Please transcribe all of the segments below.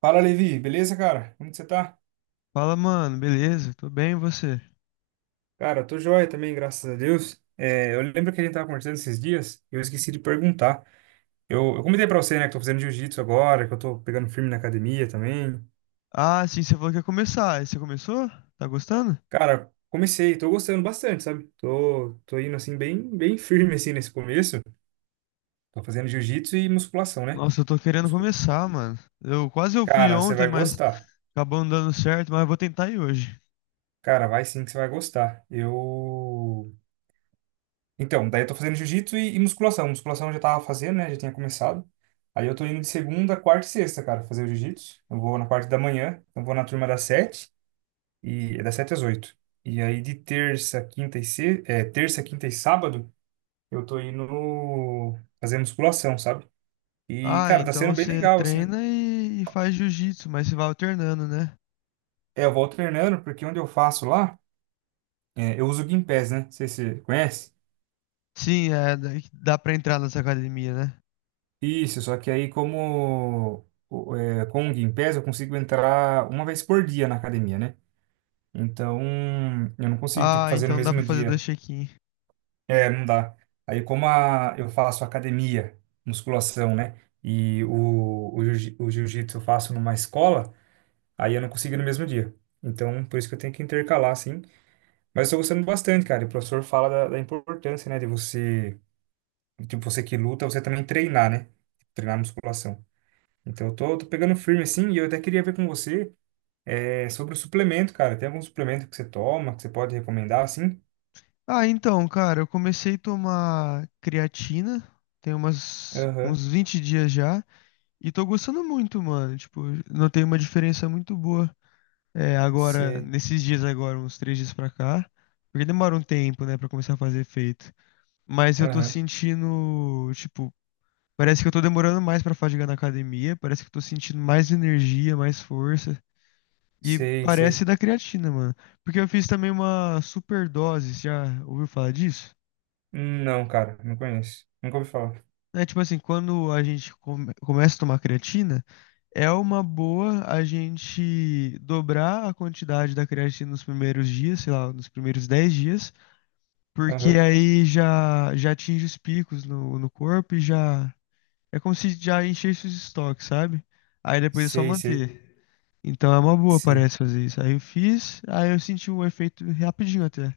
Fala, Levi, beleza, cara? Como que você tá? Fala, mano, beleza? Tô bem, e você? Cara, eu tô joia também, graças a Deus. É, eu lembro que a gente tava conversando esses dias, e eu esqueci de perguntar. Eu comentei pra você, né, que tô fazendo jiu-jitsu agora, que eu tô pegando firme na academia também. Ah, sim, você falou que ia começar. Aí você começou? Tá gostando? Cara, comecei, tô gostando bastante, sabe? Tô indo, assim, bem, bem firme, assim, nesse começo. Tô fazendo jiu-jitsu e musculação, né? Nossa, eu tô querendo Muscu- começar, mano. Eu fui Cara, você ontem, vai mas gostar. acabou não dando certo, mas eu vou tentar ir hoje. Cara, vai sim que você vai gostar. Então, daí eu tô fazendo jiu-jitsu e musculação. Musculação eu já tava fazendo, né? Já tinha começado. Aí eu tô indo de segunda, quarta e sexta, cara, fazer o jiu-jitsu. Eu vou na parte da manhã, eu vou na turma das 7h, e é das 7h às 8h. E aí de terça, quinta e se... é, terça, quinta e sábado, eu tô indo fazer musculação, sabe? E, Ah, cara, tá então sendo bem você legal, assim. treina e faz jiu-jitsu, mas você vai alternando, né? É, eu vou treinando, porque onde eu faço lá, eu uso o Gympass, né? Não sei se você conhece. Sim, é, dá pra entrar nessa academia, né? Isso, só que aí com o Gympass eu consigo entrar uma vez por dia na academia, né? Então eu não consigo tipo, Ah, fazer no então dá pra mesmo fazer dois dia. check-in. É, não dá. Aí eu faço academia, musculação, né? E o jiu-jitsu eu faço numa escola, aí eu não consigo ir no mesmo dia. Então por isso que eu tenho que intercalar, assim. Mas eu tô gostando bastante, cara. E o professor fala da importância, né? De você, tipo, você que luta, você também treinar, né? Treinar musculação. Então, eu tô, pegando firme assim, e eu até queria ver com você sobre o suplemento, cara. Tem algum suplemento que você toma, que você pode recomendar, assim? Ah, então, cara, eu comecei a tomar creatina, tem umas, Aham, uns 20 dias já. E tô gostando muito, mano. Tipo, notei uma diferença muito boa. É, agora, sei. nesses dias agora, uns 3 dias pra cá. Porque demora um tempo, né, pra começar a fazer efeito. Mas eu tô Aham, sentindo, tipo, parece que eu tô demorando mais pra fadigar na academia. Parece que eu tô sentindo mais energia, mais força. E sei, parece sei. da creatina, mano. Porque eu fiz também uma superdose, você já ouviu falar disso? Hum. Não, cara, não conheço. Nunca ouvi falar. É tipo assim, quando a gente começa a tomar creatina. É uma boa a gente dobrar a quantidade da creatina nos primeiros dias, sei lá, nos primeiros 10 dias, porque Aham, aí já, já atinge os picos no corpo e já. É como se já enchesse os estoques, sabe? Aí depois é só sei, sei, manter. Então é uma boa, sei. parece fazer isso. Aí eu fiz, aí eu senti um efeito rapidinho até.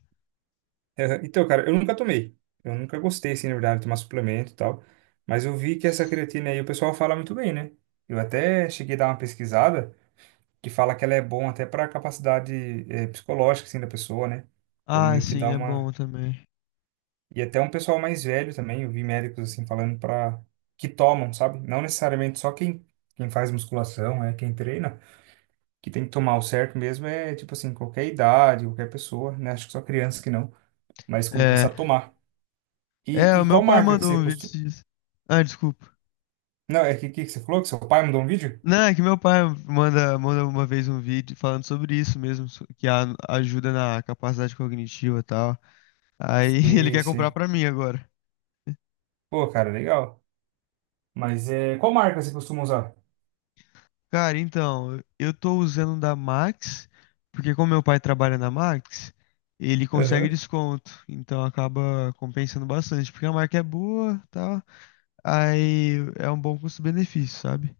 Aham. Então, cara, eu nunca tomei. Eu nunca gostei, assim, na verdade, de tomar suplemento e tal. Mas eu vi que essa creatina aí, o pessoal fala muito bem, né? Eu até cheguei a dar uma pesquisada que fala que ela é bom até para capacidade psicológica, assim, da pessoa, né? Então, Ah, meio que sim, dá é uma. bom também. E até um pessoal mais velho também, eu vi médicos assim falando para que tomam, sabe? Não necessariamente só quem faz musculação, é quem treina, que tem que tomar o certo mesmo é tipo assim, qualquer idade, qualquer pessoa, né? Acho que só criança que não, mas É. começar a tomar. É, E o meu qual pai marca que mandou você um vídeo costuma. disso. Ah, desculpa. Não, é que você falou que seu pai mandou um vídeo? Não, é que meu pai manda uma vez um vídeo falando sobre isso mesmo, que ajuda na capacidade cognitiva e tal. Aí ele Sei, quer comprar sei. pra mim agora. Pô, cara, legal. Mas é, qual marca você costuma usar? Cara, então, eu tô usando um da Max, porque como meu pai trabalha na Max, ele consegue Aham. desconto. Então acaba compensando bastante, porque a marca é boa, tal. Aí é um bom custo-benefício, sabe?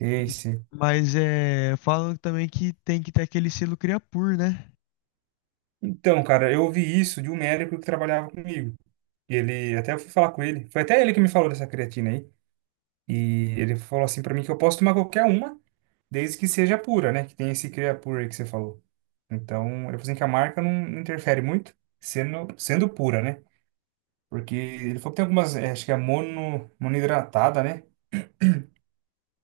Sei, sei. Mas é, falam também que tem que ter aquele selo Creapure, né? Então, cara, eu ouvi isso de um médico que trabalhava comigo. E ele, até eu fui falar com ele, foi até ele que me falou dessa creatina aí. E ele falou assim pra mim que eu posso tomar qualquer uma, desde que seja pura, né? Que tem esse Creapure aí que você falou. Então, ele falou assim que a marca não interfere muito, sendo pura, né? Porque ele falou que tem algumas, acho que é monoidratada, né?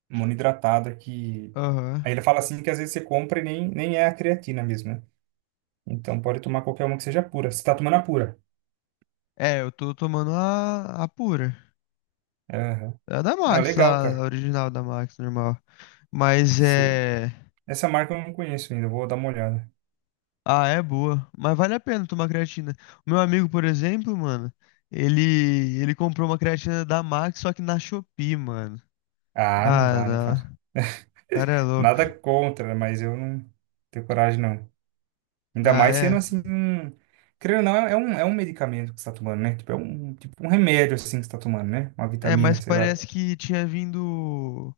Monoidratada que. Aham. Aí ele fala assim que às vezes você compra e nem é a creatina mesmo, né? Então pode tomar qualquer uma que seja pura. Você tá tomando a pura. É, eu tô tomando a pura. Aham. A da Não, Max legal, lá, a cara. original da Max, normal. Mas Sei. é. Essa marca eu não conheço ainda, eu vou dar uma olhada. Ah, é boa. Mas vale a pena tomar creatina. O meu amigo, por exemplo, mano, ele, ele comprou uma creatina da Max, só que na Shopee, mano. Ah, não Ah, dá, né, não. cara? O cara é louco. Nada contra, né, mas eu não tenho coragem, não. Ainda Ah, mais sendo é. assim. Querendo ou não, é um, medicamento que você tá tomando, né? Tipo, tipo um remédio, assim, que você tá tomando, né? Uma É, mas vitamina, sei lá. parece que tinha vindo.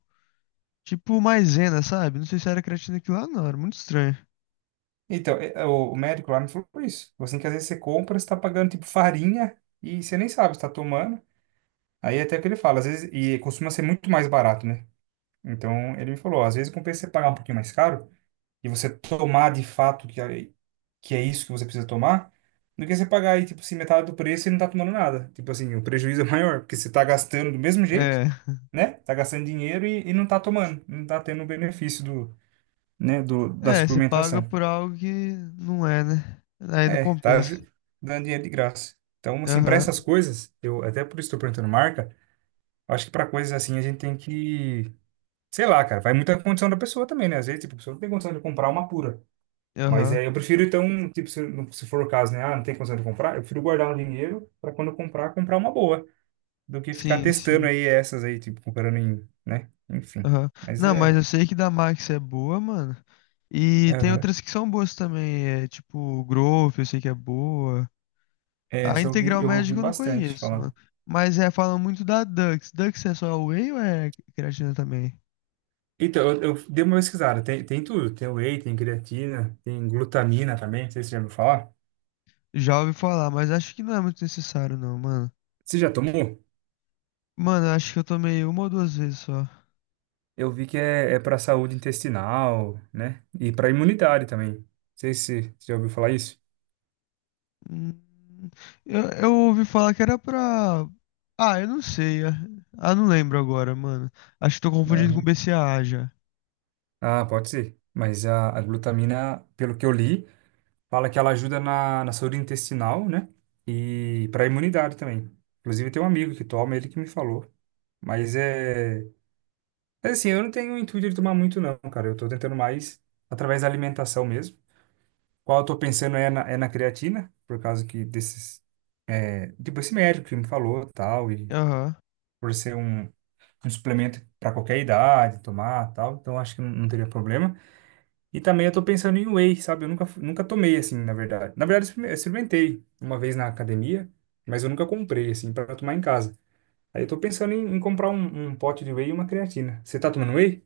Tipo maisena, sabe? Não sei se era creatina aquilo lá, não. Era muito estranho. Então, é, o médico lá me falou isso. Falou assim, que às vezes você compra, você tá pagando, tipo, farinha e você nem sabe se tá tomando. Aí até que ele fala, às vezes, e costuma ser muito mais barato, né? Então, ele me falou, ó, às vezes compensa você pagar um pouquinho mais caro, e você tomar de fato que é isso que você precisa tomar, do que você pagar aí, tipo, assim, metade do preço e não tá tomando nada. Tipo assim, o prejuízo é maior, porque você tá gastando do mesmo jeito, É. né? Tá gastando dinheiro e não tá tomando, não tá tendo o benefício do, né, da É, você paga suplementação. por algo que não é, né? Aí não É, tá compensa. Dando dinheiro de graça. Então, assim, para Aham, essas coisas, eu até por isso estou perguntando marca, acho que para coisas assim a gente tem que, sei lá, cara, vai muito a condição da pessoa também, né? Às vezes, tipo, a pessoa não tem condição de comprar uma pura. Mas aham. é, eu prefiro, então, tipo, se for o caso, né? Ah, não tem condição de comprar, eu prefiro guardar um dinheiro para quando eu comprar, uma boa, do que ficar Sim, testando sim. aí essas aí, tipo, comprando em, né? Enfim. Aham. Mas Não, mas é. eu sei que da Max é boa, mano. E tem Aham. outras que são boas também. É, tipo, Growth, eu sei que é boa. É, A essa eu vi, Integral eu ouvi Médica eu não bastante conheço, mano. falar. Mas é, falam muito da Dux. Dux é só whey ou é creatina também? Então, eu dei uma pesquisada, tem, tudo. Tem whey, tem creatina, tem glutamina também, não sei se você já ouviu falar. Já ouvi falar, mas acho que não é muito necessário, não, mano. Você já tomou? Mano, eu acho que eu tomei uma ou duas vezes só. Eu vi que é para saúde intestinal, né? E para imunidade também. Não sei se você já ouviu falar isso. Hum, eu ouvi falar que era pra. Ah, eu não sei. Ah, ah, não lembro agora, mano. Acho que tô confundindo com BCAA já. Ah, pode ser. Mas a glutamina, pelo que eu li, fala que ela ajuda na saúde intestinal, né? E para a imunidade também. Inclusive, tem um amigo que toma, ele que me falou. Mas é. Mas assim, eu não tenho o intuito de tomar muito, não, cara. Eu tô tentando mais através da alimentação mesmo. Qual eu tô pensando é na, creatina, por causa que desses. É, tipo, esse médico que me falou tal, e Aham. por ser um suplemento para qualquer idade, tomar tal. Então, acho que não, não teria problema. E também eu tô pensando em whey, sabe? Eu nunca tomei, assim, na verdade. Na verdade, eu eu experimentei uma vez na academia, mas eu nunca comprei, assim, para tomar em casa. Aí eu tô pensando em, comprar um pote de whey e uma creatina. Você tá tomando whey?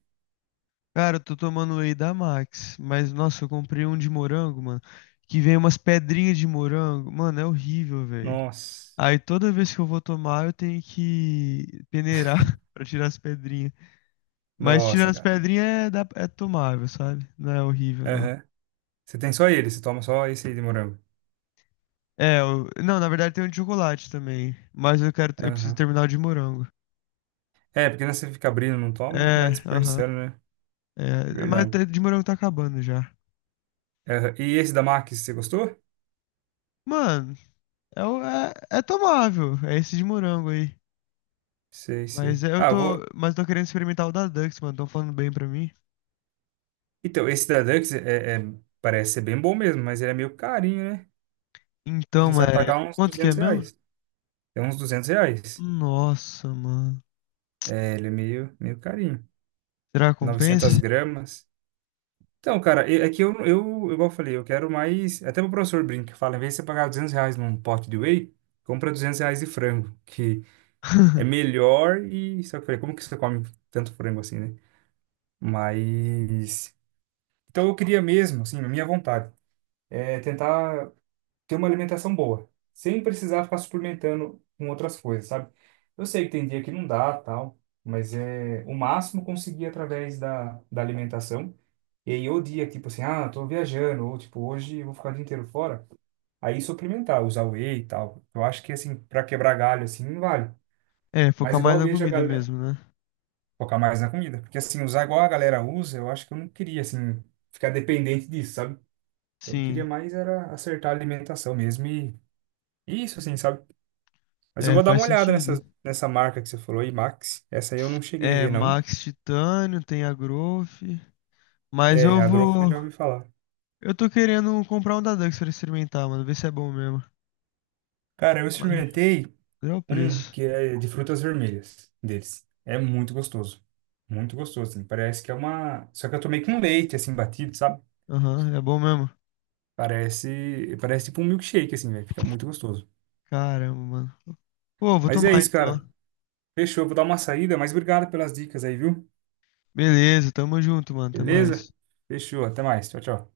Cara, eu tô tomando whey da Max. Mas, nossa, eu comprei um de morango, mano. Que vem umas pedrinhas de morango. Mano, é horrível, velho. Nossa. Aí toda vez que eu vou tomar, eu tenho que peneirar pra tirar as pedrinhas. Mas tirando Nossa, as cara. pedrinhas é, é tomável, sabe? Não é horrível, não. Aham. Você tem só ele, você toma só esse aí de morango. É, não, na verdade tem um de chocolate também. Mas eu quero, eu preciso Aham. terminar o de morango. É, porque né, você fica abrindo, não toma, vai É, aham. desperdiçando, né? É, mas Verdade. o de morango tá acabando já. Aham. E esse da Max, você gostou? Mano, é, é, é tomável. É esse de morango aí. Sei, sei. Mas é, Ah, vou. Eu tô querendo experimentar o da Dux, mano. Tão falando bem pra mim. Então, esse da Dux é, parece ser bem bom mesmo, mas ele é meio carinho, né? Assim, Então, você vai é, pagar uns quanto que é 200 mesmo? reais. É uns R$ 200. Nossa, mano. É, ele é meio carinho. Será que compensa? 900 gramas. Então, cara, é que eu, igual eu falei, eu quero mais. Até o professor brinca, fala, em vez de você pagar R$ 200 num pote de whey, compra R$ 200 de frango, que é melhor e. Só que eu falei, como que você come tanto frango assim, né? Mas. Então, eu queria mesmo, assim, a minha vontade, é tentar. Ter uma alimentação boa, sem precisar ficar suplementando com outras coisas, sabe? Eu sei que tem dia que não dá, tal, mas é o máximo conseguir através da alimentação. E aí, o dia, tipo assim, ah, tô viajando, ou tipo, hoje eu vou ficar o dia inteiro fora, aí suplementar, usar whey e tal. Eu acho que, assim, pra quebrar galho, assim, não vale. É, focar Mas igual mais eu na vejo a comida galera mesmo, né? focar mais na comida, porque, assim, usar igual a galera usa, eu acho que eu não queria, assim, ficar dependente disso, sabe? Eu queria Sim. mais era acertar a alimentação mesmo e isso, assim, sabe? Mas eu É, vou dar uma faz olhada nessa, sentido. Marca que você falou, Imax. Essa aí eu não cheguei a É, ver, não. Max Titânio, tem a Growth. Mas É, é eu a Growth eu vou. já ouvi falar. Eu tô querendo comprar um da Dux pra experimentar, mano. Ver se é bom mesmo. Cara, eu Mas experimentei é o um preço. que é de frutas vermelhas deles. É muito gostoso. Muito gostoso, assim. Parece que é uma. Só que eu tomei com leite, assim, batido, sabe? Aham, é bom mesmo. Parece tipo um milkshake, assim, velho. Fica muito gostoso. Caramba, mano. Pô, vou Mas é tomar isso, então. cara. Fechou. Vou dar uma saída, mas obrigado pelas dicas aí, viu? Beleza, tamo junto, mano. Até Beleza? mais. Fechou. Até mais. Tchau, tchau.